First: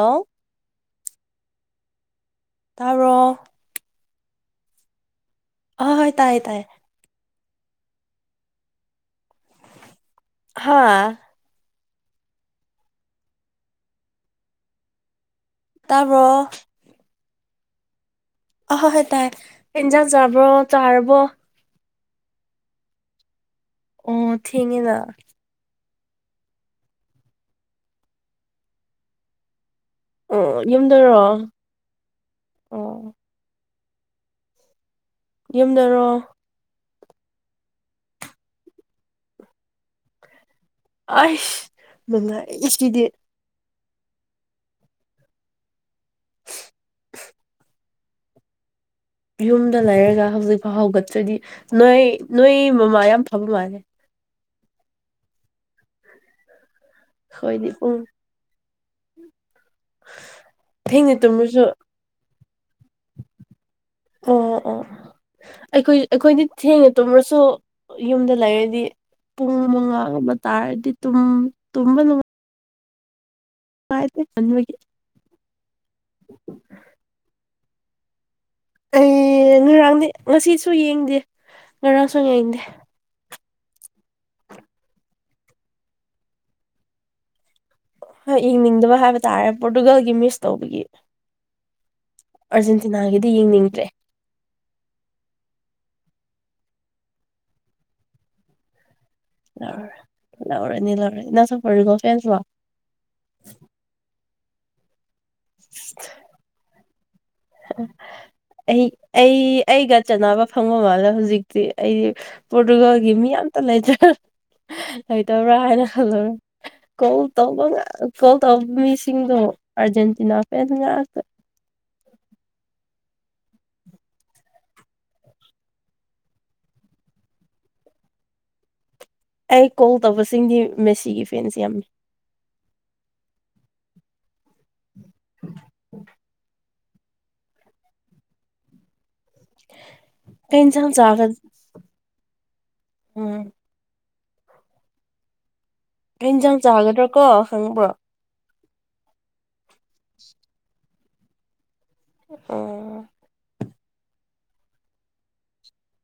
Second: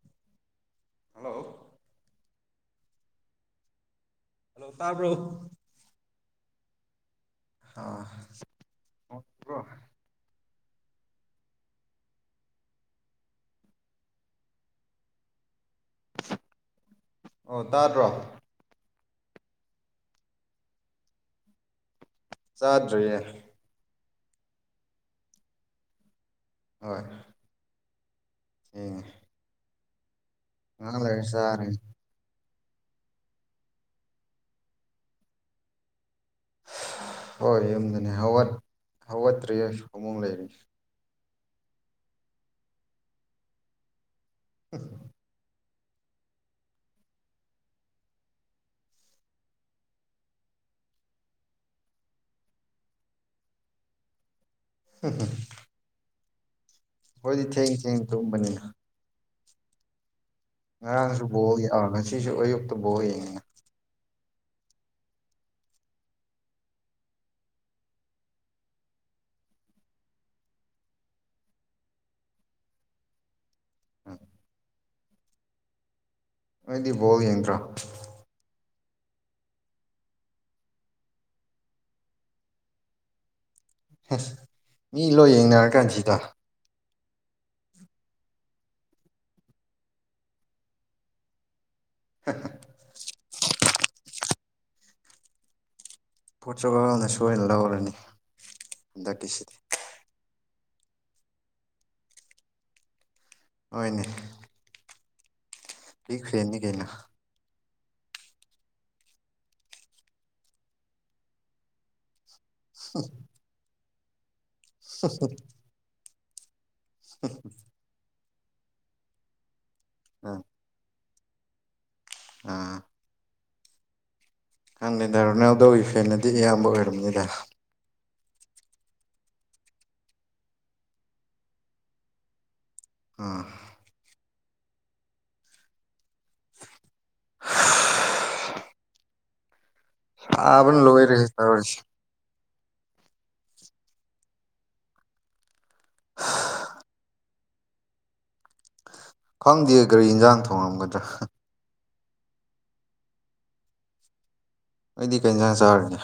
ꯑꫭ ꯍꯜꯂꯣ ꯇꯔꯣ ꯍꯜꯂꯣ ꯇꯥꯕ꯭ꯔꯣ ꯑ ꯍꯣꯏ ꯇꯥꯏꯌꯦ-ꯇꯥꯏꯌꯦ ꯑꯥ ꯍꯥꯥ ꯇꯥꯕ꯭ꯔꯣ ꯑꯣ ꯇꯥꯗ꯭ꯔꯣ ꯑꯍꯣ ꯍꯦ ꯇꯥꯏ ꯀꯔꯤ ꯏꯖꯥꯡ ꯆꯕ꯭ꯔꫭ ꯆꯔꯕꯣ ꯆꯥꯗ꯭ꯔꯤꯌꯦ ꯑꯣ ꯊꯦꯡꯉꯤꯅ ꯍꯣꯏ ꯊꯦꯡꯉꯦ ꯑꯣ ꯉꯏꯥꯛ ꯂꯩꯔꯒ ꯌꯨꯝꯗꯔꯣ ꯆꯅꯤ ꯑꯣ ꯌꯨꯝꯗꯔꯣ ꯍꯣꯏ ꯌꯨꯝꯗꯅꯤ ꯍꯧꯠꯇ꯭ꯔꯤ ꯐꯃꯨꯡ ꯂꯩꯕꯅꯦ ꯑꯁ ꯅꯨꯉꯥꯏꯌꯦ ꯁꯗꯤ ꯑꯪ ꯌꯨꯝꯗ ꯂꯩꯔꯒ ꯍꯧꯖꯤꯛꯐꯥꯎ ꯍꯧꯒꯠꯇ꯭ꯔꯗꯤ ꯅꯣꯏ ꯅꯣꯏ ꯃꯃꯥ ꯌꯥꯝ ꯐꯕ ꯃꯥꯜꯂꯦ ꯎꯝ ꯎꯝ ꯍꯣꯏꯗꯤ ꯑꯩꯈꯣꯏꯗꯤ ꯊꯦꯡ-ꯊꯦꯡ ꯄꯨꯡ ꯇꯨꯝꯕꯅꯤꯅ ꯊꯦꯡꯅ ꯉꯔꯥꯡꯁꯨ ꯕꯣꯜ ꯇꯨꯝꯃꯁꯨ ꯌꯥꯎ ꯉꯁꯤꯁꯨ ꯑꯌꯨꯛꯇ ꯕꯣꯜ ꯌꯦꯡꯉꯤꯅ ꯑꯣ ꯑꯣ ꯑꯩꯈꯣꯏ ꯑꯩꯈꯣꯏꯗꯤ ꯊꯦꯡꯅ ꯇꯨꯝꯃ꯭ꯔꯁꯨ ꯌꯨꯝꯗ ꯂꯩꯔꯗꯤ ꯄꯨꯡ ꯃꯉꯥꯒꯨꯝꯕ ꯇꯥꯔꯗꯤ ꯇꯨꯝ-ꯇꯨꯝꯕ ꯅꯨꯡꯉꯥꯏ [unintelligible] ꯅꯣꯏꯗꯤ ꯕꯣꯜ ꯌꯦꯡꯗ꯭ꯔꯣ ꯑꯩ ꯉꯔꯥꯡꯗꯤ ꯉꯁꯤꯁꯨ ꯌꯦꯡꯗꯦ ꯉꯔꯥꯡꯁꯨ ꯌꯦꯡꯗꯦ [inaudible] ꯏꯂꯣ ꯌꯦꯡꯅꯔ ꯀꯥꯟꯁꯤꯗ ꯍꯣꯏ ꯌꯦꯡꯅꯤꯡꯗꯕ ꯍꯥꯏꯕ ꯇꯥꯔꯦ ꯄꯣꯔꯇꯨꯒꯜꯒꯤ ꯃꯤꯁ ꯇꯧꯕꯒꯤ꯫ ꯑꯥꯔꯖꯦꯟꯇꯤꯅꯥꯒꯤꯗꯤ ꯌꯦꯡꯅꯤꯡꯗ꯭ꯔꯦ꯫ ꯄꯣꯔꯇꯨꯒꯜꯅ ꯁꯣꯏ ꯂꯧꯔꯅꯤ ꯍꯟꯗꯛꯀꯤꯁꯤ ꯂꯧꯔꯦ ꯂꯧꯔꯅꯤ ꯂꯧꯔꯅꯤ ꯅꯪꯁꯨ ꯄꯣꯔꯇꯨꯒꯜ ꯐꯦꯟꯁꯂꯣ꯫ ꯃꯥꯏꯅꯦ ꯐꯦꯟꯅꯤ ꯀꯩꯅꯣ ꯑꯩ ꯑꯩ ꯑꯩꯒ ꯆꯅꯕ ꯐꯪꯕ ꯃꯥꯜꯂꯦ꯫ ꯍꯧꯖꯤꯛꯇꯤ ꯑꯩꯗꯤ ꯄꯣꯔꯇꯨꯒꯜꯒꯤ ꯃꯤ ꯑꯇ ꯂꯩꯇ꯭ꯔꯦ꯫ ꯂꯩꯇꯕ꯭ꯔꯥ ꯍꯥꯏꯅ ꯈꯜꯂꯨꯔꯦ ꯀꯣꯜ ꯇꯧꯕ ꯉꯥꯛ ꯀꯣꯜ ꯇꯧꯕ ꯃꯤꯁꯤꯡꯗꯣ ꯑꯥꯔꯖꯦꯟꯇꯤꯅꯥ ꯅꯪ ꯐꯦꯟ ꯉꯥꯛꯇ꯫ ꯑꯥ ꯅꯪ ꯅꯦꯗꯔꯃꯦꯜꯗꯣ ꯒꯤ ꯐꯦꯟꯅꯗꯤ ꯑꯌꯥꯝꯕ ꯑꯣꯏꯔꯝꯅꯤꯗ꯫ ꯑꯩ ꯀꯣꯜ ꯇꯧꯕꯁꯤꯡꯗꯤ ꯃꯦꯁꯤꯒꯤ ꯐꯦꯟꯁ ꯌꯥꯝꯃꯤ꯫ ꯑꯥ ꯎꯝ ꯁꯥꯕꯅ ꯀꯩꯏꯟꯁꯥꯡ ꯆꯥꯒ ꯂꯣꯏꯔꯦꯍꯦ ꯇꯧꯔꯤꯁꯦ ꯎꯝ ꯀꯩ ꯏꯟꯁꯥꯡ ꯆꯥꯒꯗ꯭ꯔ ꯀꯣ ꯈꯪꯕ꯭ꯔꯣ ꯈꯪꯗꯦ ꯀꯔꯤ ꯏꯟꯖꯥꯡ ꯊꯣꯡꯉꯝꯒꯗ꯭ꯔꯥ ꯍꯥ ꯑꯣ ꯅꯣꯏꯗꯤ ꯀꯩꯟꯖꯥꯡ ꯆꯥꯔꯅꯤ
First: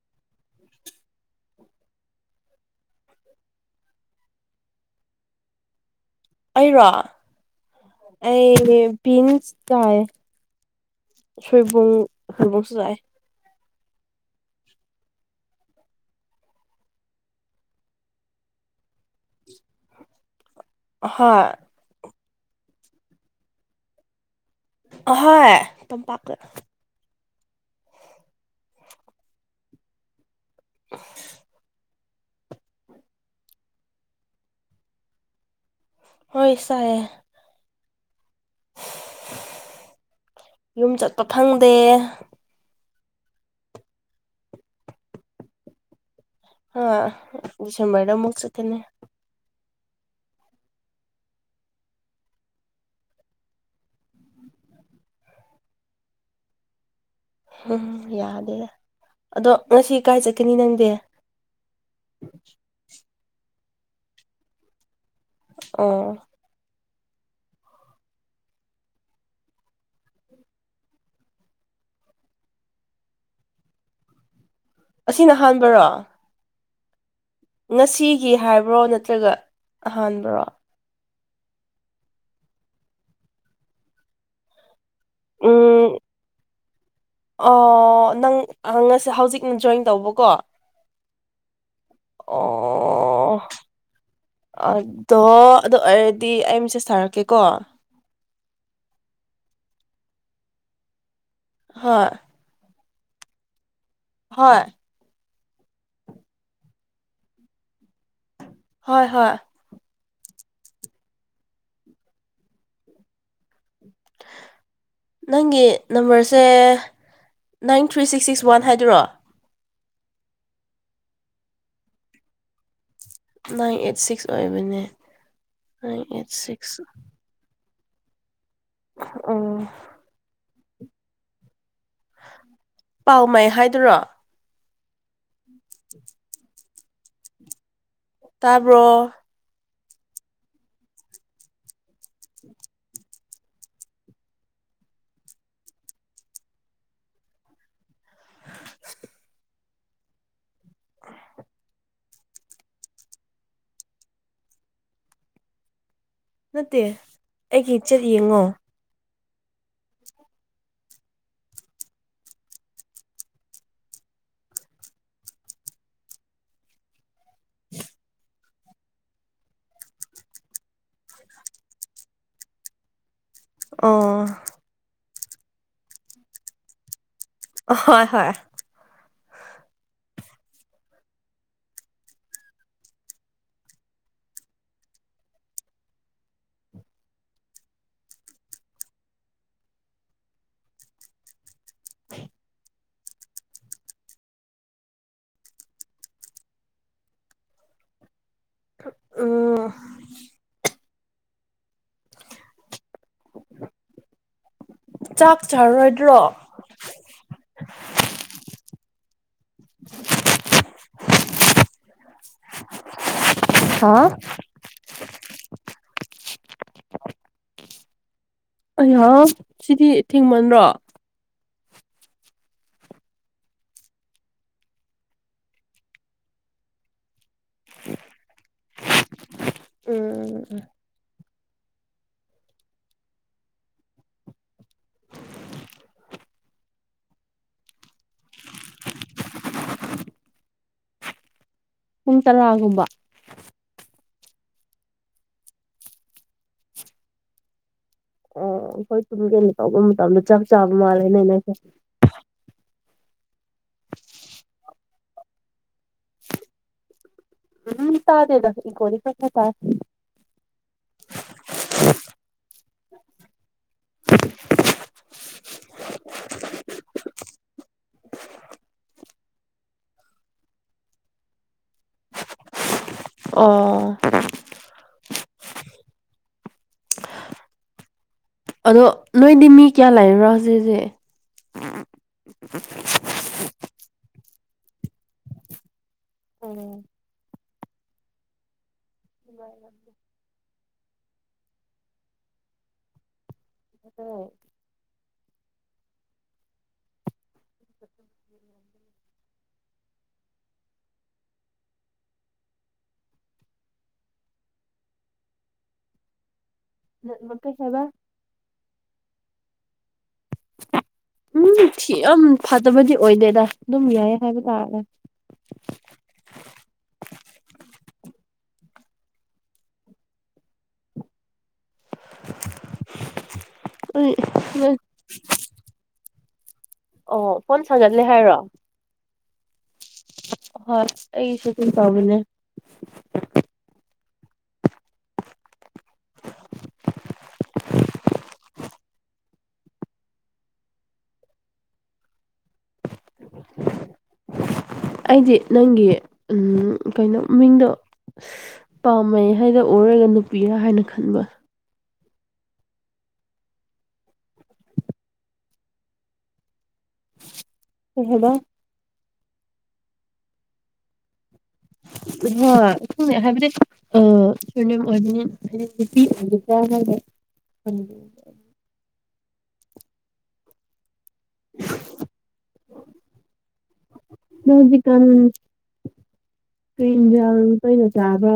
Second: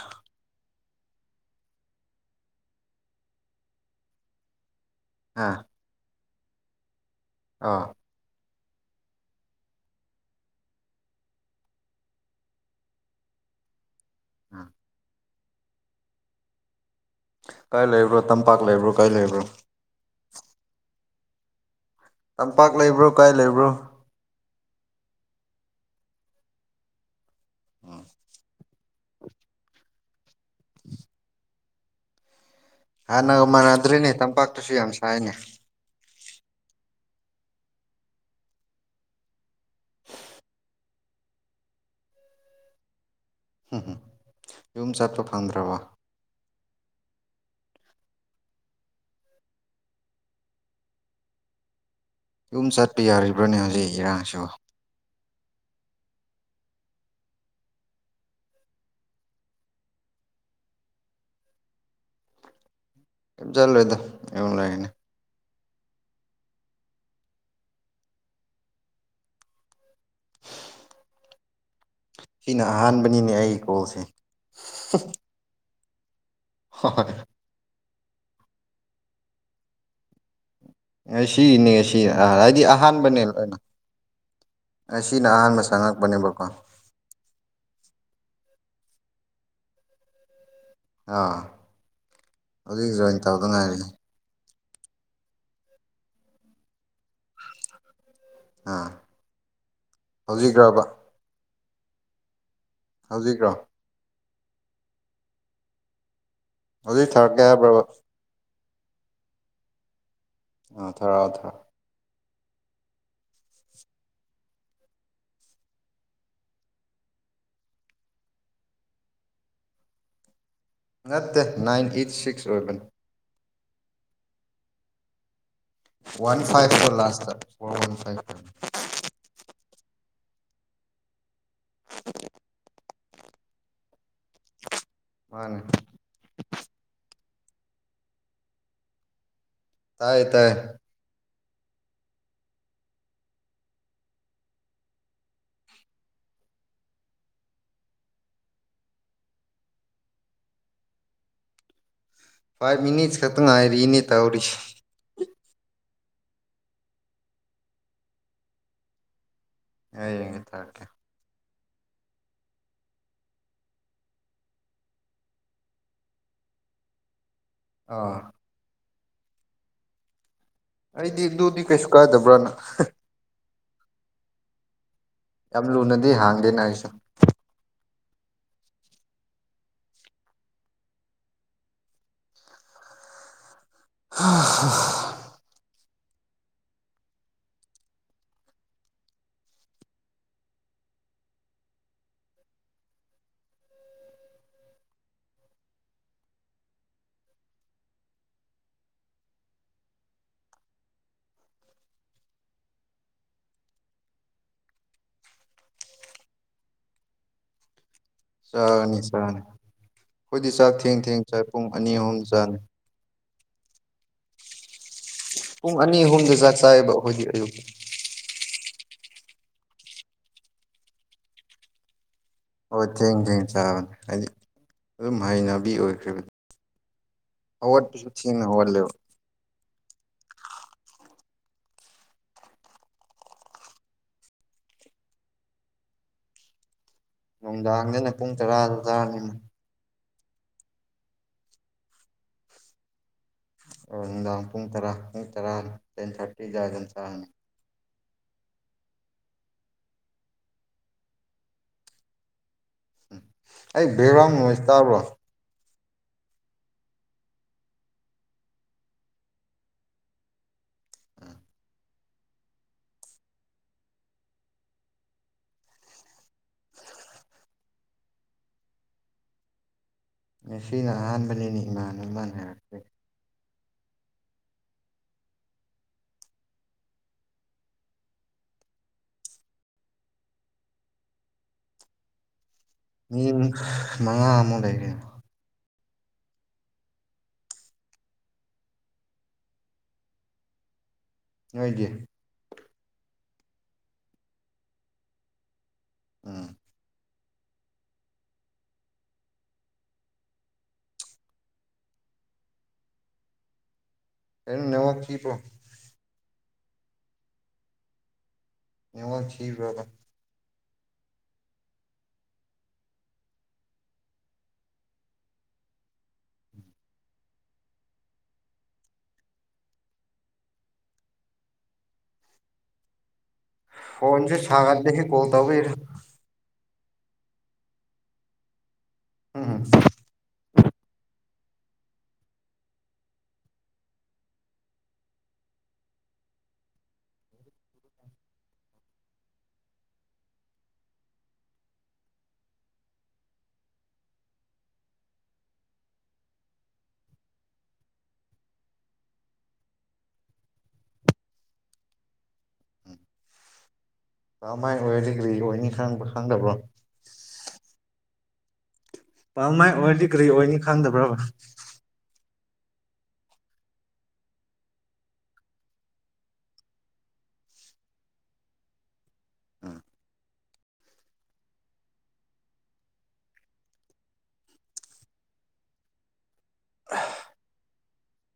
ꯍꯥꯥ ꯑꯩꯔꯣ ꯑꯥ ꯑꯩꯗꯤ ꯄꯤꯟꯁ ꯆꯥꯥꯏꯌꯦ꯫ ꯁꯣꯏꯕꯨꯡ ꯁꯣꯏꯕꯨꯡꯁꯨ ꯆꯥꯏ꯫ ꯎꯝ ꯀꯥꯏ ꯂꯩꯕ꯭ꯔꯣ ꯇꯝꯄꯥꯛ ꯂꯩꯕ꯭ꯔꯣ ꯀꯥꯏ ꯂꯩꯕ꯭ꯔꯣ? ꯑꯍꯣꯏ ꯇꯝꯄꯥꯛ ꯂꯩꯕ꯭ꯔꯣ ꯀꯥꯏ ꯂꯩꯕ꯭ꯔꯣ? ꯍꯣꯏ ꯇꯝꯄꯥꯛꯇ꯫ ꯎꯝ [unintelligible] ꯍꯥꯟꯅꯒ ꯃꯥꯟꯅꯗ꯭ꯔꯤꯅꯦ ꯇꯝꯄꯥꯛꯇꯨꯁꯨ ꯌꯥꯝ ꯁꯥꯏꯅꯦ ꯍꯣꯏ ꯁꯥꯏꯌꯦ꯫ ꯌꯨꯝ ꯆꯠꯄ ꯐꯪꯗꯦ꯫ ꯎꯝ ꯌꯨꯝ ꯆꯠꯄ ꯐꯪꯗ꯭ꯔꯕ? ꯍꯥ ꯗꯤꯁꯦꯝꯕꯔꯗ ꯑꯃꯨꯛ ꯆꯠꯀꯅꯤ꯫ ꯌꯨꯝ ꯆꯠꯄ ꯌꯥꯔꯤꯕ꯭ꯔꯅꯦ ꯍꯧꯖꯤꯛ ꯏꯔꯥꯡꯁꯤꯕꯨ꯫ ꯎꯝ ꯌꯥꯗꯦꯗ꯫ ꯑꯗꯣ ꯉꯁꯤ ꯀꯥꯏ ꯆꯠꯀꯅꯤ ꯅꯪꯗꯤ? ꯀꯩꯝ ꯆꯠꯂꯣꯏꯗ ꯌꯨꯝ ꯂꯩꯥꯒꯅꯤ꯫ ꯑꯣ ꯁꯤꯅ ꯑꯍꯥꯟꯕꯅꯤꯅꯦ ꯑꯩ ꯀꯣꯜꯁꯦ꯫ ꯑꯁꯤꯅ ꯍꯥꯟꯕꯔꯣ꯫ ꯍꯣꯏ ꯍꯣꯏ ꯉꯁꯤꯒꯤ ꯍꯥꯏꯕ꯭ꯔꯣ ꯅꯠꯇ꯭ꯔꯒ ꯑꯍꯥꯟꯕ꯭ꯔꯣ? ꯉꯁꯤꯒꯤꯅꯦ ꯉꯁꯤ ꯑ ꯍꯥꯏꯗꯤ ꯑꯍꯥꯟꯕꯅꯦ ꯂꯣꯏꯅ ꯉꯁꯤꯅ ꯑꯍꯥꯟꯕ ꯁꯥꯟꯅꯔꯛꯄꯅꯦꯕꯀꯣ꯫ ꯑꯣꯍꯣ ꯅꯪ ꯑ ꯉꯁꯤ ꯍꯧꯖꯤꯛꯅ ꯖꯣꯏꯟ ꯇꯧꯕꯀꯣ꯫ ꯑꯥ ꯍꯧꯖꯤꯛ ꯖꯣꯏꯟ ꯑꯣ ꯇꯧꯗ ꯉꯥꯏꯔꯤ꯫ ꯑꯗꯣ ꯑꯗꯨ ꯑꯣꯏꯔꯗꯤ ꯑꯩ ꯃꯦꯁꯦꯁ ꯊꯥꯔꯛꯀꯦꯀꯣ꯫ ꯑꯥ ꯍꯧꯖꯤꯛꯔꯕ? ꯍꯣꯏ ꯍꯧꯖꯤꯛꯔꯣ? ꯍꯣꯏ ꯍꯧꯖꯤꯛ ꯊꯥꯔꯛꯀꯦ ꯍꯥꯏꯕ꯭ꯔꯕ? ꯍꯣꯏ ꯍꯣꯏ ꯑꯥ ꯊꯥꯔꯛꯑꯣ ꯊꯥꯔꯑꯣ ꯅꯪꯒꯤ ꯅꯝꯕꯔꯁꯦ nine three six six one ꯍꯥꯏꯗꯨꯔꯣ? ꯅꯠꯇꯦ ꯅꯥꯏꯟ ꯑꯩꯠ ꯁꯤꯛꯁ ꯑꯣꯏꯕꯅꯤ꯫ ꯅꯥꯏꯟ ꯑꯩꯠ ꯁꯤꯛꯁ ꯑꯣꯏꯕꯅꯦ꯫ Nine eight one five six four last one five ꯑꯣ [unintelligible] ꯄꯥꯎ ꯃꯩ ꯍꯥꯏꯗꯨꯔꯣ? ꯃꯥꯅꯦ ꯇꯥꯕ꯭ꯔꯣ? ꯇꯥꯏ ꯇꯥꯏ [inaudible] [inaudible] ꯐꯥꯏꯚ ꯃꯤꯅꯤꯠꯁ ꯈꯛꯇꯪ ꯉꯥꯏꯔꯤꯅꯦ ꯇꯧꯔꯤꯁꯤ ꯅꯠꯇꯦ ꯑꯩꯒꯤ ꯆꯦꯠ ꯌꯦꯡꯉꯣ꯫ [unintelligible] ꯑꯥ ꯑꯩꯗꯤ ꯑꯗꯨꯗꯤ ꯀꯩꯁꯨ ꯀꯥꯏꯗꯕ꯭ꯔꯥꯅ ꯑꯣ ꯌꯥꯝ ꯂꯨꯅꯗꯤ ꯍꯥꯡꯗꯦꯅ ꯑꯩꯁꯨ ꯍꯣꯏ ꯍꯣꯏ [unintelligible] ꯎꯝ ꯆꯥꯛ ꯆꯥꯔꯣꯏꯗ꯭ꯔꯣ? ꯆꯥꯅꯤ- ꯆꯥꯅꯤ ꯑꯩꯈꯣꯏꯗꯤ ꯆꯥꯛ ꯊꯦꯡ - ꯊꯦꯡ ꯆꯥꯏ ꯄꯨꯡ ꯑꯅꯤ ꯑꯍꯨꯝ ꯆꯥꯅꯤ꯫ ꯍꯥ ꯄꯨꯡ ꯑꯅꯤ ꯑꯍꯨꯝꯗ ꯆꯥꯛ ꯆꯥꯏꯌꯦꯕ ꯑꯩꯈꯣꯏꯗꯤ ꯑꯌꯨꯛ꯫ ꯑꯌꯥ ꯁꯤꯗꯤ ꯊꯦꯡꯃꯟꯔꯣ? ꯍꯣꯏ ꯊꯦꯡ - ꯊꯦꯡ ꯆꯥꯕꯅꯦ ꯍꯥꯏꯗꯤ ꯑꯗꯨꯝ ꯍꯩꯅꯕꯤ ꯑꯣꯏꯈ꯭ꯔꯦ ꯕ꯫ ꯍꯧꯒꯠꯄꯁꯨ ꯊꯦꯡꯅ ꯍꯧꯒꯠꯂꯦꯕ꯫ ꯎꯝ ꯅꯨꯡꯗꯥꯡꯗꯅ ꯄꯨꯡ ꯇꯔꯥꯗ ꯇꯥꯔꯅꯤ ꯄꯨꯡ ꯇꯔꯥꯒꯨꯝꯕ ꯑꯣ ꯅꯨꯡꯗꯥꯡ ꯄꯨꯡ ꯇꯔꯥ ꯄꯨꯡ ꯇꯔꯥ ꯇꯦꯟ ꯊꯥꯔꯇꯤ ꯗꯥꯏꯗ ꯑꯗꯨꯝ ꯆꯥꯅꯤ꯫ ꯑꯣ ꯑꯩꯈꯣꯏ ꯁꯨꯝ ꯀꯩꯅꯣ ꯇꯧꯕ ꯃꯇꯝꯗ ꯆꯥꯛ ꯆꯥꯕ ꯃꯥꯜꯂꯦꯅꯦ ꯑꯩꯁꯦ ꯑꯩ ꯕꯦꯛꯒ꯭ꯔꯥꯎꯟ ꯅꯣꯏꯁ ꯇꯥꯕ꯭ꯔꯣ? ꯎꯝ ꯇꯥꯗꯦꯗ ꯏꯒꯣꯗꯤ ꯈꯔ- ꯈꯔ ꯇꯥꯏ꯫ ꯉꯁꯤꯅ ꯑꯍꯥꯟꯕꯅꯤꯅꯦ ꯑꯣ ꯑꯗꯣ ꯅꯣꯏꯗꯤꯃꯤ ꯀꯌꯥ ꯂꯩꯕ꯭ꯔꯥ ꯍꯧꯖꯤꯛꯇꯤ? ꯃꯤ ꯃꯉꯥ ꯃꯨꯛ ꯂꯩꯌꯦ꯫ ꯎꯝ [unintelligible] ꯅꯣꯢꯗꯤ? ꯑꯣ [inaudible] ꯎꯝ ꯑꯦ ꯅꯃꯛꯥꯛ ꯀ ꯄ꯭ꯔꯣ [inaudible] ꯃꯀꯩ ꯍꯥꯏꯕ [inaudible] ꯑ ꯋꯥ ꯊꯤ꯭ꯔꯕꯥ ꯎꯝ ꯁꯤ ꯌꯥꯝ ꯐꯠꯇꯕꯗꯤ ꯑꯣꯏꯗꯦꯗ ꯑꯗꯨꯝ ꯌꯥꯏꯌꯦ ꯍꯥꯏꯕ ꯇꯥꯔꯒ [inaudible] [inaudible] ꯄꯣꯟꯁꯤꯦ ꯁꯥꯒꯔꯗꯒꯤꯦ ꯀꯣꯊꯧꯕꯔ ꯑꯣ ꯐꯣꯟ ꯁꯥꯒꯠꯂꯦ ꯍꯥꯏꯔꯣ ꯎꯝꯝ ꯍ ꯑꯩꯁꯨꯇ ꯇꯕꯅꯦ [unintelligible] ꯑꯩꯗꯤ ꯅꯪꯒꯤ ꯀꯩꯅꯣ ꯃꯤꯡꯗꯣ ꯄꯥꯝꯃꯦꯩ ꯍꯥꯏꯅ ꯑꯣꯏꯔꯒ ꯅꯨꯄꯤꯔ ꯍꯥꯏꯅ ꯈꯟꯕ ꯀꯃꯥꯏꯅ ꯑꯣꯏꯔꯗꯤ ꯀꯔꯤ ꯑꯣꯏꯅꯤ ꯈꯕ ꯈꯪꯗꯕ꯭ꯔꯣ ꯀꯩ ꯍꯥꯢꯕ ꯄꯥꯝ ꯃꯥꯏ ꯑꯣꯏꯔꯗꯤ ꯀꯔꯤ ꯑꯣꯏꯅꯤ ꯈꯪꯗꯕ꯭ꯔꯕ ꯍ ꯍꯥꯏꯕꯤꯔꯦ ꯑꯨꯝꯅꯝ [inaudible] ꯑꯥ ꯅꯪ ꯍꯧꯖꯤꯛꯒꯥꯟ ꯀꯖ ꯀꯩꯅꯅ ꯆꯥꯕ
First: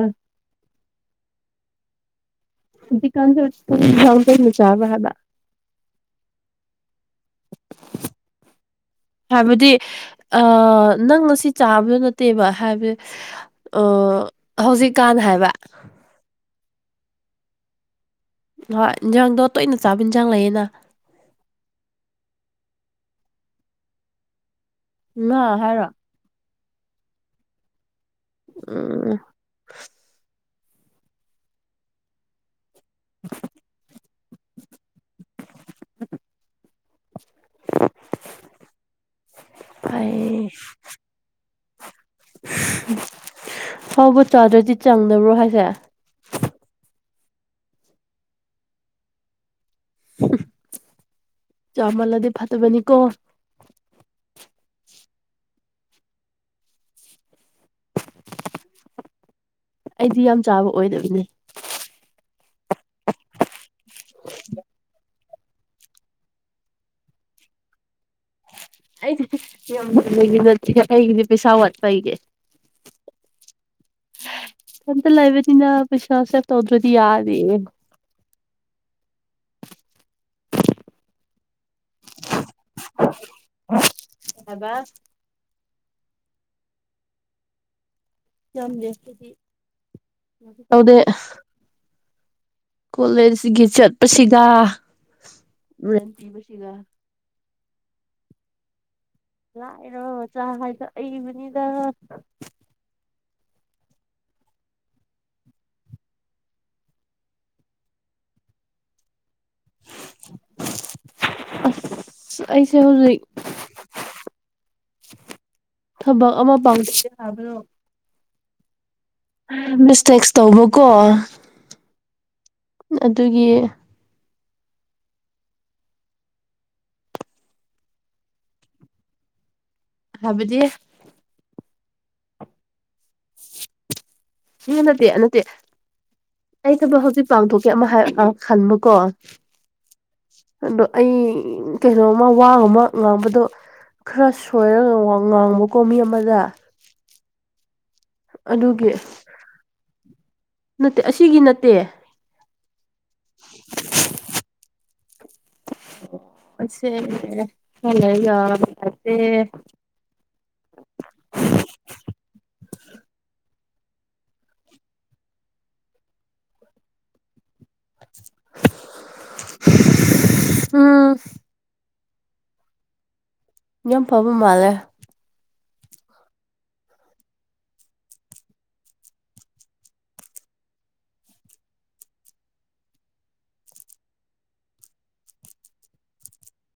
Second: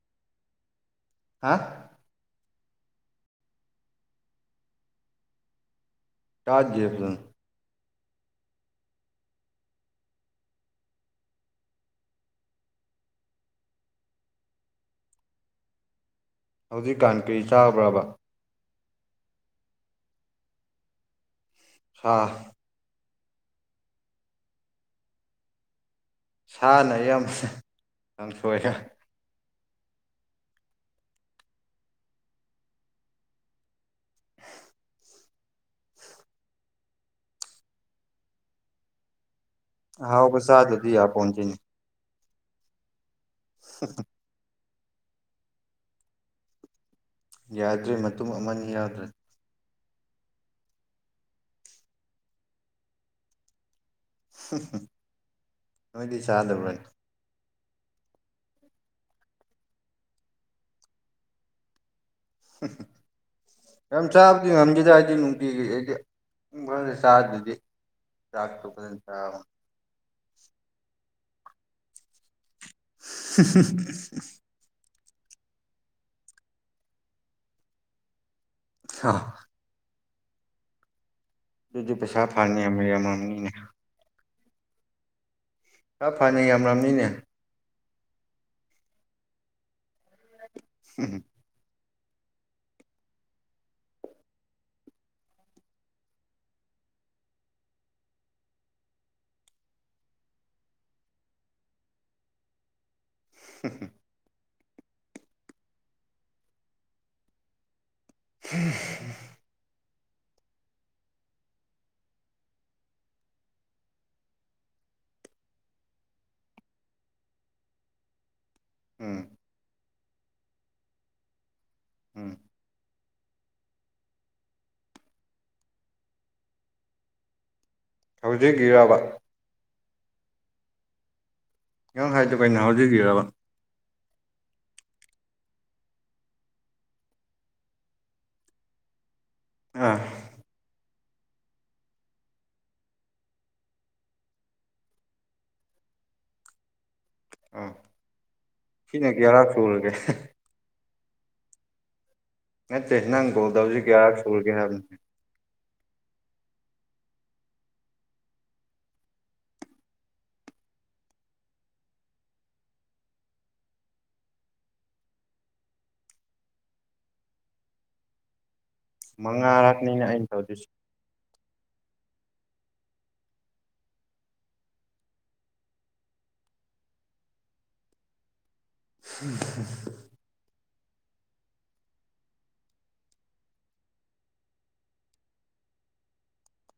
ꯍꯥ ꯗꯤꯀꯥꯟ ꯆ ꯀ ꯆꯥꯕ ꯍꯥꯕꯥ [inaudible] ꯇꯥꯖ ꯦꯞꯁꯤꯡꯟ [inaudible] ꯍꯥꯏꯕꯗꯤ ꯑ ꯅꯪꯁꯤ ꯆꯥꯕꯗꯣ ꯅꯠꯇꯦꯕ ꯍꯥꯏꯕꯗꯤ ꯑꯣ ꯍꯧꯖꯤꯛꯀꯥꯟꯅ ꯍꯥꯏꯕ ꯍꯧꯖꯤꯛꯀꯥꯟ ꯀꯔꯤ ꯆꯥꯕ꯭ꯔꯕ ꯍ ꯏꯟꯖꯥꯡꯗꯣ ꯇꯣꯏꯅ ꯆꯥꯕ ꯏꯟꯁꯥꯡ ꯂꯩꯌꯦꯅ ꯁꯥ ꯉꯥ ꯍꯥꯏꯔꯣ ꯁꯥꯅ ꯌꯥꯝ ꯌꯥꯝꯁꯣꯏꯒ ꯎꯝ [inaudible] [unintelligible] [unintelligible] ꯍꯥꯎ ꯄꯁ ꯁꯥꯗ ꯑꯗꯨꯗꯤꯤ ꯌꯥ ꯄꯣꯆꯤꯅꯤ ꯐꯥꯎꯕ ꯆꯥꯗ꯭ꯔꯗꯤ ꯆꯪꯗꯕ꯭ꯔꯣ ꯍꯥꯏꯁꯦ ꯌꯥꯗ꯭ꯔꯦ ꯃꯇꯨꯡ ꯑꯃꯅꯤ ꯌꯥꯎꯗ꯭ꯔꯦ ꯆꯥꯎꯃꯂꯗꯤ ꯐꯠꯇꯕꯅꯤ ꯀꯣ ꯅꯣꯏꯗꯤ ꯆꯥꯗꯕ꯭ꯔꯥ ꯑꯩꯗꯤ ꯌꯥꯝ ꯆꯥꯕ ꯑꯣꯏꯗꯣꯏꯅꯦ ꯍꯨꯝ ꯍꯨꯝ ꯌꯥꯝ ꯆꯥꯕꯗꯤ ꯉꯝꯈꯤꯗ꯭ꯔꯥ ꯍꯥꯏꯗꯤ ꯅꯨꯡꯇꯤꯒꯤ ꯑꯩꯗꯤ ꯄꯨꯡ ꯈꯔꯗ ꯆꯥꯗꯗꯤ ꯆꯥꯛ ꯇꯣꯛ ꯑꯩꯗꯤ ꯌꯥꯝꯒꯤ ꯅꯠꯇꯦ ꯑꯩꯒꯤꯗꯤ ꯄꯩꯁꯥ ꯋꯥꯠꯄꯩꯒꯦ [inaudible] ꯍꯟꯇ ꯂꯩꯥꯏꯕꯅꯤꯅ ꯕꯤꯁꯋꯥꯁꯦ ꯇꯧꯗ꯭ꯔꯗꯤ ꯌꯥꯔꯦ ꯑ ꯑꯗꯨꯗꯤ ꯄꯩꯁꯥ ꯐꯥꯅꯤ ꯃ ꯌꯥꯝ ꯃꯃꯤꯅꯦ ꯌꯥꯕ ꯆ ꯐꯅ ꯌꯥꯝꯂꯅꯤꯅꯦ ꯌꯥꯝ ꯇꯗ ꯀꯣꯂꯦꯖꯒꯤ ꯆꯠꯄꯁꯤꯒ ꯔꯇ ꯐꯔꯤꯀꯔ ꯂꯥꯛꯔꯣ ꯃꯆꯥ ꯍꯥꯏꯗꯣ ꯑꯏꯕꯅꯤꯗ [unintelligible] ꯍꯝ ꯑꯁ ꯑꯩꯁꯦ ꯍꯧꯖꯤꯛ ꯊꯕꯛ ꯑꯃ ꯄꯥꯡꯦ ꯍꯥꯏꯕ꯭ꯔꯣ ꯎꯝ ꯃꯤꯁꯇꯦꯛꯁ ꯇꯧꯕꯀꯣ ꯎꯝ ꯑꯗꯨꯒꯤ ꯍꯧꯖꯤꯛ ꯏꯔꯕ ꯍꯥꯏꯕꯗꯤ ꯅꯪ ꯍꯥꯏꯗꯦ ꯀꯩꯅꯣ ꯍꯧꯖꯈꯤꯔꯕ ꯍ ꯅꯠꯇꯦ ꯅꯠꯇꯦ ꯑꯩ ꯊꯕꯛ ꯍꯧꯖꯤꯛ ꯄꯥꯡꯊꯣꯛꯀꯦ ꯑꯃ ꯈꯟꯕꯨꯀꯣ ꯑꯥ ꯑꯗꯣ ꯑꯩ ꯀꯩꯅꯣꯃ ꯋꯥ ꯑꯃ ꯉꯥꯡꯕꯗꯣ ꯈꯔ ꯁꯣꯏꯔꯒ ꯉꯥꯡꯕꯀꯣ ꯃꯤ ꯑꯃꯗ ꯑꯥ ꯑꯗꯨꯒꯤ ꯁꯤꯅ ꯀ ꯍꯔꯥꯛ ꯁꯨꯔꯒꯦ ꯅꯠꯇꯦ ꯑꯁꯤꯒꯤ ꯅꯠꯇꯦ ꯅꯠꯇꯦ ꯅꯪ ꯀꯣꯜ ꯇꯧꯁꯤ ꯀꯌꯥ ꯁꯨꯔꯒꯦ ꯍꯥꯏꯕꯅꯤ ꯁꯦ ꯍꯂ ꯌꯥꯦ ꯃꯉꯥꯔꯛꯅꯤꯅ ꯑꯩꯅ ꯇꯧꯗꯣꯏꯁꯤ ꯎꯝ ꯌꯥꯝ ꯐꯕ ꯃꯥꯜꯂꯦ ꯎꯝ